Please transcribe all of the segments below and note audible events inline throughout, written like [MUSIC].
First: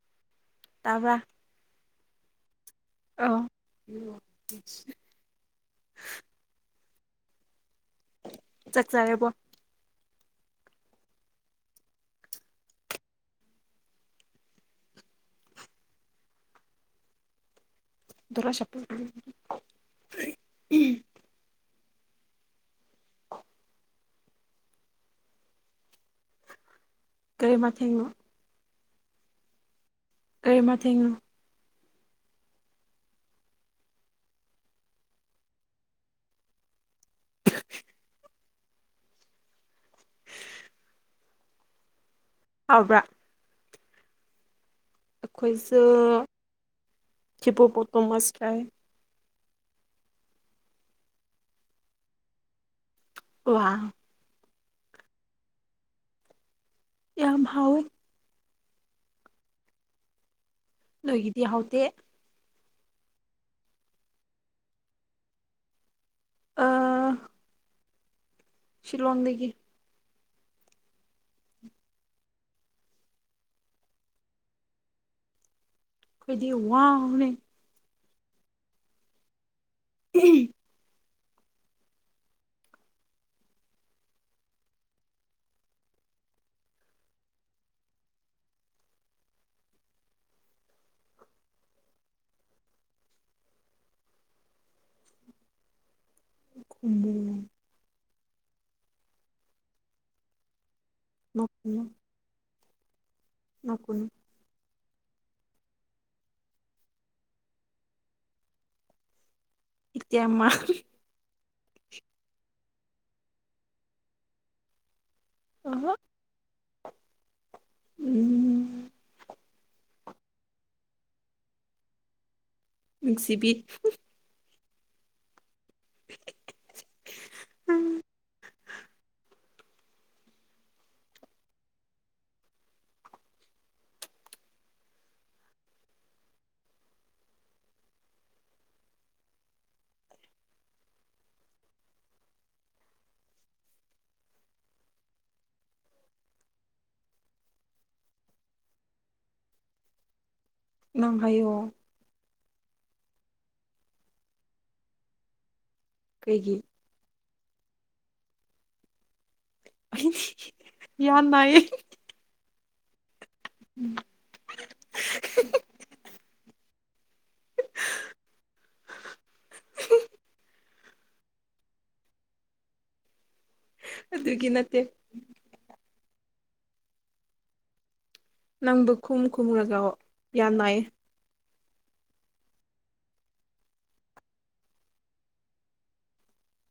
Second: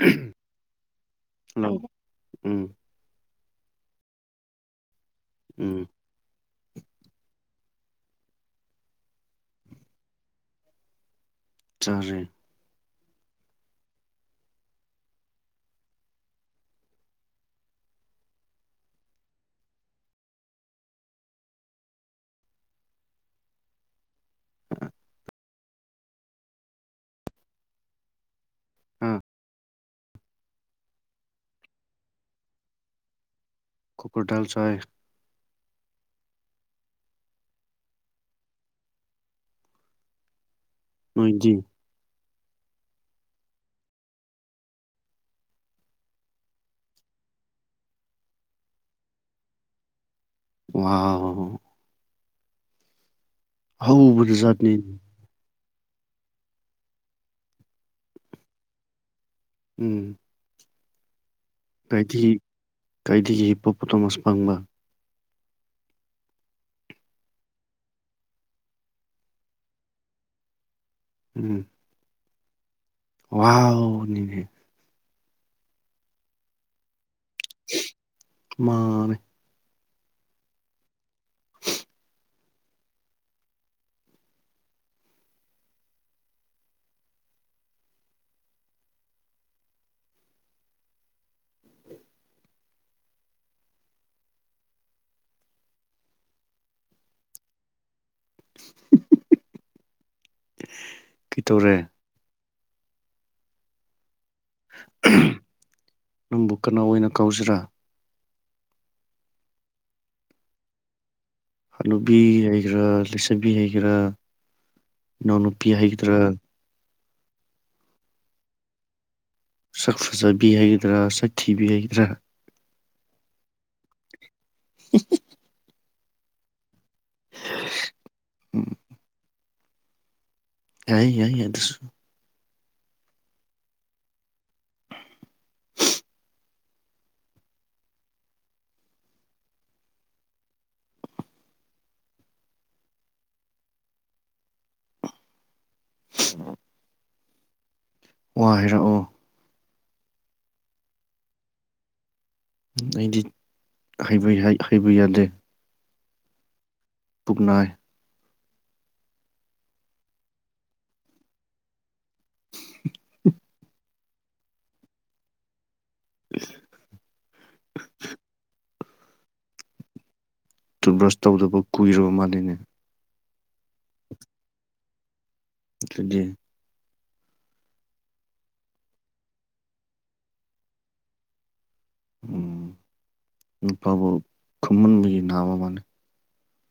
ꯎꯝ ꯇꯥꯕ꯭ꯔ ꯍꯜꯂꯣ ꯎꯝ ꯑꯥ ꯎꯝ ꯆꯠ ꯆꯔꯦꯕꯣ ꯆꯔꯦ ꯗꯨꯔ ꯁꯄ [UNINTELLIGIBLE] ꯀꯔꯤꯃꯊꯦꯡꯅ ꯑꯥ ꯀꯔꯤꯃ ꯊꯦꯡꯅꯣ ꯀꯨꯀꯔ ꯗꯜ ꯆꯥꯏ [UNINTELLIGIBLE] ꯃꯣꯏꯗꯤ ꯍꯕ꯭ꯔꯥ ꯑꯩꯈꯣꯏꯁꯨꯦ ꯍꯤꯕ ꯄꯇꯣ ꯃꯥꯁꯇꯥꯏ ꯋꯥ ꯋꯥ ꯍꯧꯕꯗꯤ ꯆꯖꯠꯅꯤꯅꯤ ꯌꯥꯝ ꯍꯥꯎꯦ ꯎꯝ ꯂꯣꯏꯒꯤꯗꯤ ꯍ ꯀꯥꯏꯗꯒꯤ ꯀꯥꯏꯗꯒꯤꯗꯒꯤ ꯄꯣ ꯄꯣꯇꯣ ꯑꯁ ꯄꯪꯕ ꯑꯥ ꯁꯤꯜꯂꯣꯡꯗꯒꯤꯗꯒꯤ ꯎꯝ ꯋꯥꯅꯤꯅꯦ ꯑꯩꯈꯣꯏꯗꯤ ꯋꯥꯡꯅ ꯃꯥꯅꯦ ꯎꯝ ꯈꯟꯗ ꯀꯩꯇꯧꯔꯦ ꯎ ꯅꯀꯨꯅꯤ ꯅꯪꯕꯨ ꯀꯅꯥ ꯑꯣꯏꯅ ꯀꯧꯁꯤꯔꯥ ꯏꯃ ꯍꯅꯨꯕꯤ ꯍꯩꯒꯦꯔꯥ ꯂꯩꯁꯕꯤ ꯍꯩꯒꯦꯔꯥ ꯏꯅꯥꯎꯅꯨꯄꯤ ꯑꯍꯥ ꯍꯩꯒꯗꯔꯥ ꯎꯝ ꯁꯛ ꯐꯖꯕꯤ ꯍꯥꯏꯒꯗ꯭ꯔꯥ ꯁꯛ ꯊꯤꯕꯤ ꯍꯥꯏꯒꯗ꯭ꯔꯥ ꯛꯁꯤꯕꯤ [UNINTELLIGIBLE] [INAUDIBLE] ꯑ ꯌꯥ ꯌꯥꯏ ꯌꯥꯁꯨ ꯎ ꯋꯥ ꯍꯥꯏꯔꯛꯑꯣ ꯅꯪ ꯍꯥꯏꯌ ꯑꯩꯗꯤ ꯍꯥꯏꯕ ꯌꯥꯗꯦ ꯀꯩꯒꯤ ꯄꯨꯛꯅꯥꯏ ꯑꯩ ꯌꯥꯝ ꯅꯥꯌꯦ [INAUDIBLE] ꯎꯝ ꯑ ꯇꯨꯠ ꯕ꯭ꯔꯁ ꯇꯧꯗꯕ ꯀꯨꯏꯔꯕ ꯃꯥꯜꯂꯤꯅꯦ ꯑꯗꯨꯒ ꯅꯠꯇꯦ ꯗꯤ ꯅꯪꯕꯨ ꯀꯨꯝ ꯈꯨꯝꯔꯒꯥꯎ ꯌꯥꯅꯥꯏ ꯎꯝ ꯏꯄꯥꯕꯨ ꯈꯨꯨꯝꯟꯕꯒꯤ ꯅꯥꯃ ꯃꯅꯦ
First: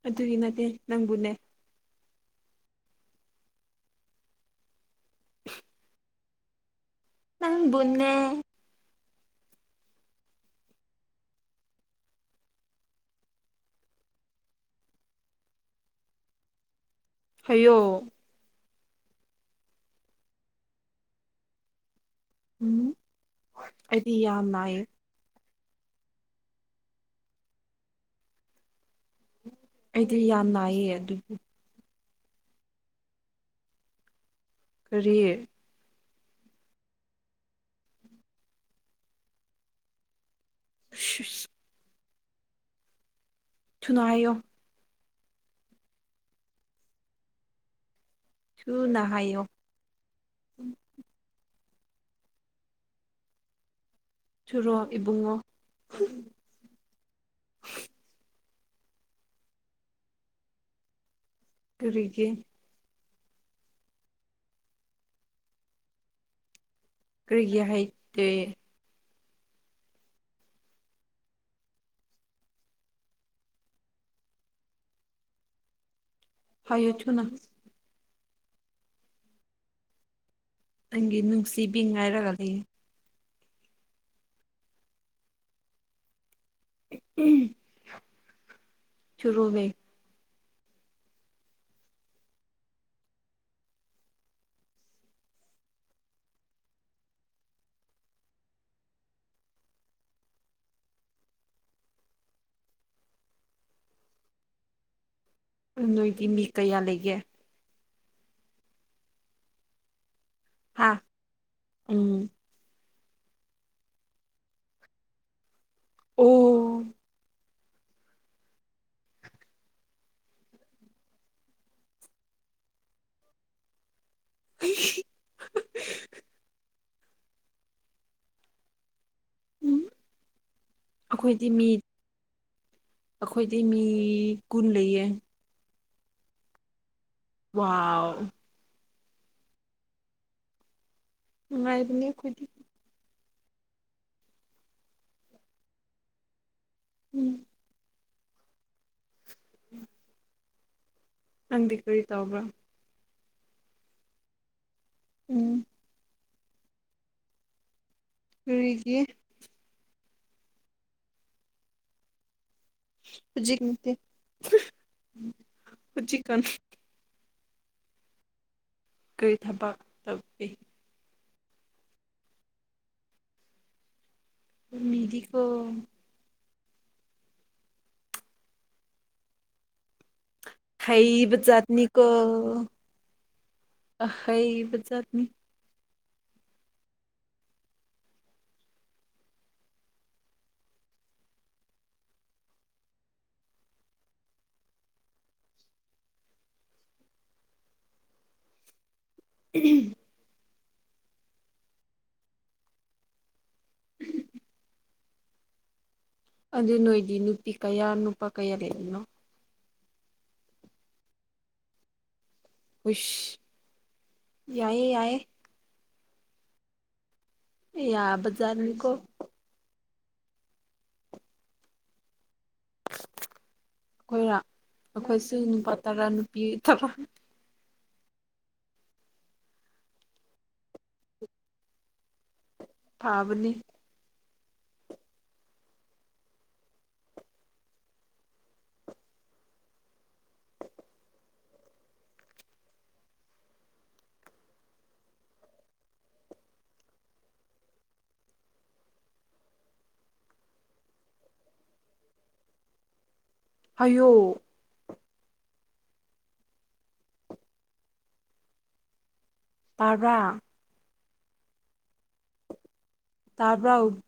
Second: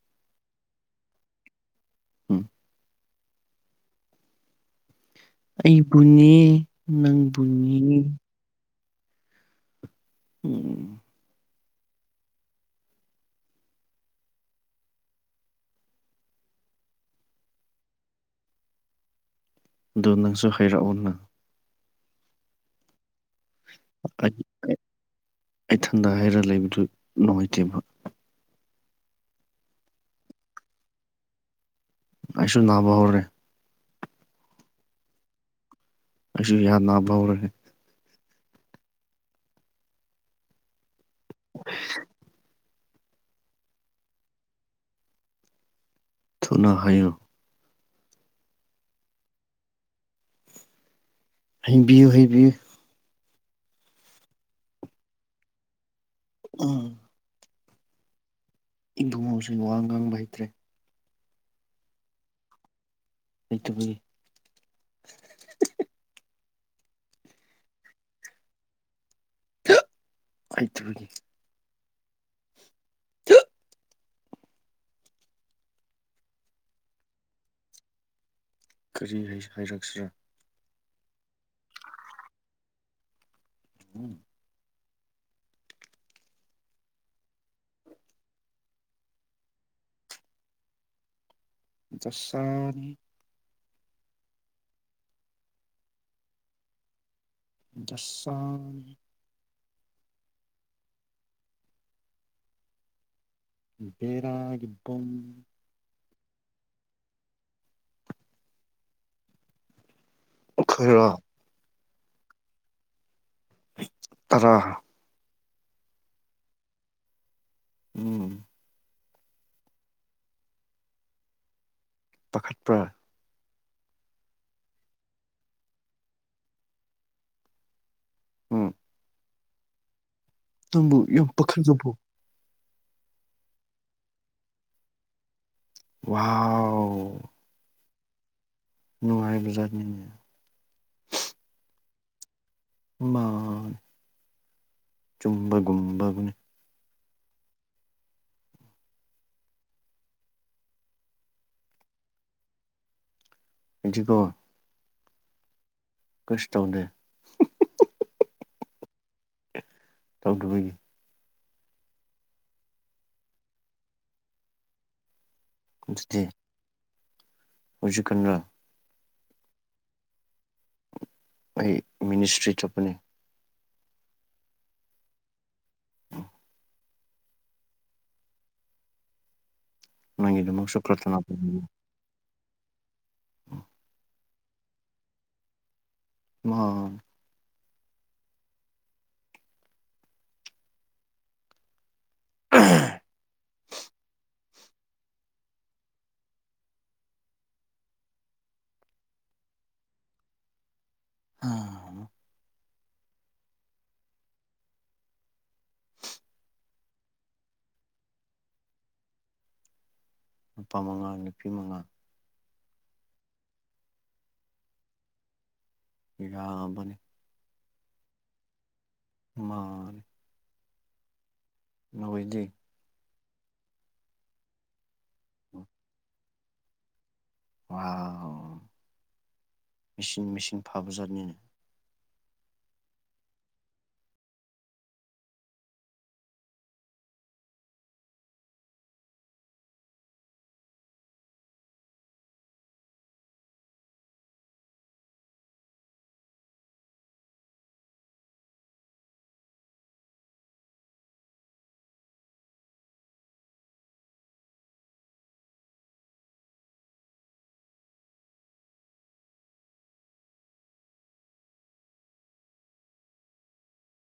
ꯑꯗꯨꯒꯤ ꯅꯠꯇꯦ ꯅꯪꯕꯨꯅꯦ ꯎꯝ ꯑꯩꯕꯨꯅꯦ ꯅꯪꯕꯨꯅꯦ ꯎꯝ ꯑꯌꯣ ꯑꯗꯨꯗ ꯅꯪꯁꯨ ꯍꯩꯔꯛꯑꯣꯅ ꯎꯝ ꯑꯩꯗꯤ ꯌꯥꯝ ꯅꯥꯏꯌꯦ ꯑꯩꯊꯟꯗ ꯍꯥꯏꯔꯒ ꯂꯩꯕꯗꯨ ꯅꯨꯡꯉꯥꯏꯇꯦꯕ ꯑꯩꯗꯤ ꯌꯥꯝ ꯅꯥꯏꯌꯦ ꯑꯗꯨꯕꯨ ꯑꯩꯁꯨ ꯅꯥꯕ ꯍꯧꯔꯦ ꯀꯔꯤ ꯑꯁꯤ ꯌꯥꯅꯅꯥꯕꯥꯎꯔꯦ [UNINTELLIGIBLE] [UNINTELLIGIBLE] ꯉꯥꯢꯌꯣ ꯊꯨꯅ ꯍꯥꯢꯌꯣ ꯊꯨꯅ ꯍꯥꯏꯌꯣ ꯍꯩꯕꯤꯌꯨ ꯍꯩꯕꯤꯌꯨ ꯊꯨꯔꯣ ꯏꯕꯨꯡꯉꯣ ꯎꯝ ꯏꯪꯊꯧ ꯉꯁꯤꯡ ꯋꯥ ꯉꯥꯡꯕ ꯍꯩꯇ꯭ꯔꯦ ꯀꯔꯤꯒꯤ ꯑꯗꯨꯕꯨ ꯀꯔꯤꯒꯤ ꯍꯩꯇꯦ ꯍꯩꯇꯕꯒꯤ [UNINTELLIGIBLE] ꯍꯥꯏꯌꯨ ꯊꯨꯅ ꯀꯔꯤ ꯍꯥꯏꯔꯛꯁꯤꯔꯥ ꯅꯪꯒꯤ ꯅꯨꯡꯁꯤꯕꯤ ꯉꯥꯏꯔꯒ ꯂꯩ [UNINTELLIGIBLE] ꯊꯨꯔꯣꯅꯦ ꯗꯁꯥꯅꯤ ꯗꯁꯝ ꯕꯦꯔꯥꯒꯤ ꯕꯣꯝ ꯅꯣꯏꯗꯤ ꯃꯤ ꯀꯌꯥ ꯂꯩꯒꯦ ꯍꯥꯥ ꯑꯩꯈꯣꯏꯔꯣ ꯎꯝ ꯇꯥꯔꯥ ꯑꯣ ꯎꯝ ꯄꯥꯈꯠꯄ꯭ꯔꯥ ꯑꯁ ꯎꯝ ꯎꯝ ꯅꯪꯕꯨ ꯌꯥꯝ ꯑꯩꯈꯣꯏꯗꯤ ꯃꯤ ꯄꯥꯈꯠꯂꯕꯣ ꯑꯩꯈꯣꯏꯗꯤ ꯃꯤ ꯀꯨꯟ ꯂꯩꯌꯦ ꯋꯥꯎ ꯋꯥꯎ ꯅꯨꯡꯉꯥꯏꯕꯖꯥꯅꯤꯅꯦ ꯅꯨꯡꯉꯥꯏꯕꯅꯤ ꯑꯩꯈꯣꯏꯗꯤ ꯃꯥ ꯆꯨꯝꯕ ꯒꯨꯝꯕꯒꯅꯤ ꯎꯝ ꯎꯝ ꯅꯪꯗꯤ ꯀꯔꯤ ꯇꯧꯕ꯭ꯔꯣ ꯑꯩꯗꯤꯀꯣ ꯎꯝ ꯀꯩꯁꯨ ꯇꯧꯗꯦ ꯀꯔꯤꯒꯤ ꯇꯧꯗꯕꯒꯤ ꯍꯨꯖꯤꯛ ꯅꯠꯇꯦ ꯍꯤꯖꯤꯛ ꯀꯟ ꯍꯨꯖꯤꯛ ꯀꯥꯟꯔꯥ ꯀꯔꯤ ꯊꯕꯛ ꯇꯧꯄꯤ ꯑꯩ ꯃꯤꯅꯤꯁꯇ꯭ꯔꯤ ꯆꯠꯄꯅꯤ ꯃꯤꯗꯤꯀꯣ ꯅꯪꯒꯤꯗꯃꯛꯁꯨ ꯄ꯭ꯔꯊꯅꯥ ꯍꯩꯕ ꯖꯠꯅꯤꯀꯣ ꯎꯝ ꯑꯍꯩꯕꯖꯥꯠꯅꯤ ꯃꯍꯥꯝ [UNINTELLIGIBLE] [UNINTELLIGIBLE] ꯑꯥ ꯎꯝ ꯑꯗꯨ ꯅꯣꯏꯗꯤ ꯅꯨꯄꯤ ꯀꯌꯥ ꯅꯨꯄꯥ ꯀꯌꯥ ꯂꯩꯕꯅꯣ ꯅꯨꯄꯥ ꯃꯉꯥ ꯅꯨꯄꯤ ꯃꯉꯥ ꯋꯤꯁ ꯌꯥꯏꯌꯦ ꯌꯥꯏꯌꯦ ꯌꯥꯝꯕꯅꯤ ꯌꯥꯕꯖꯥꯠꯅꯤꯀꯣ ꯃꯥꯥꯟꯅꯤ ꯅꯍꯣꯏꯗꯤ ꯑꯩꯈꯣꯏꯔꯣ ꯑꯩꯈꯣꯏꯁꯨ ꯅꯨꯄꯥ ꯇꯔꯥ ꯅꯨꯄꯤ ꯇꯔꯥ ꯋꯥꯎ ꯃꯤꯁꯤꯡ ꯃꯤꯁꯤꯡ ꯐꯕꯖꯥꯠꯅꯤꯅꯦ ꯐꯥꯕꯅꯤ ꯍꯥꯏꯌꯣ ꯇꯥꯔꯥ ꯇꯥꯕ꯭ꯔꯥꯎ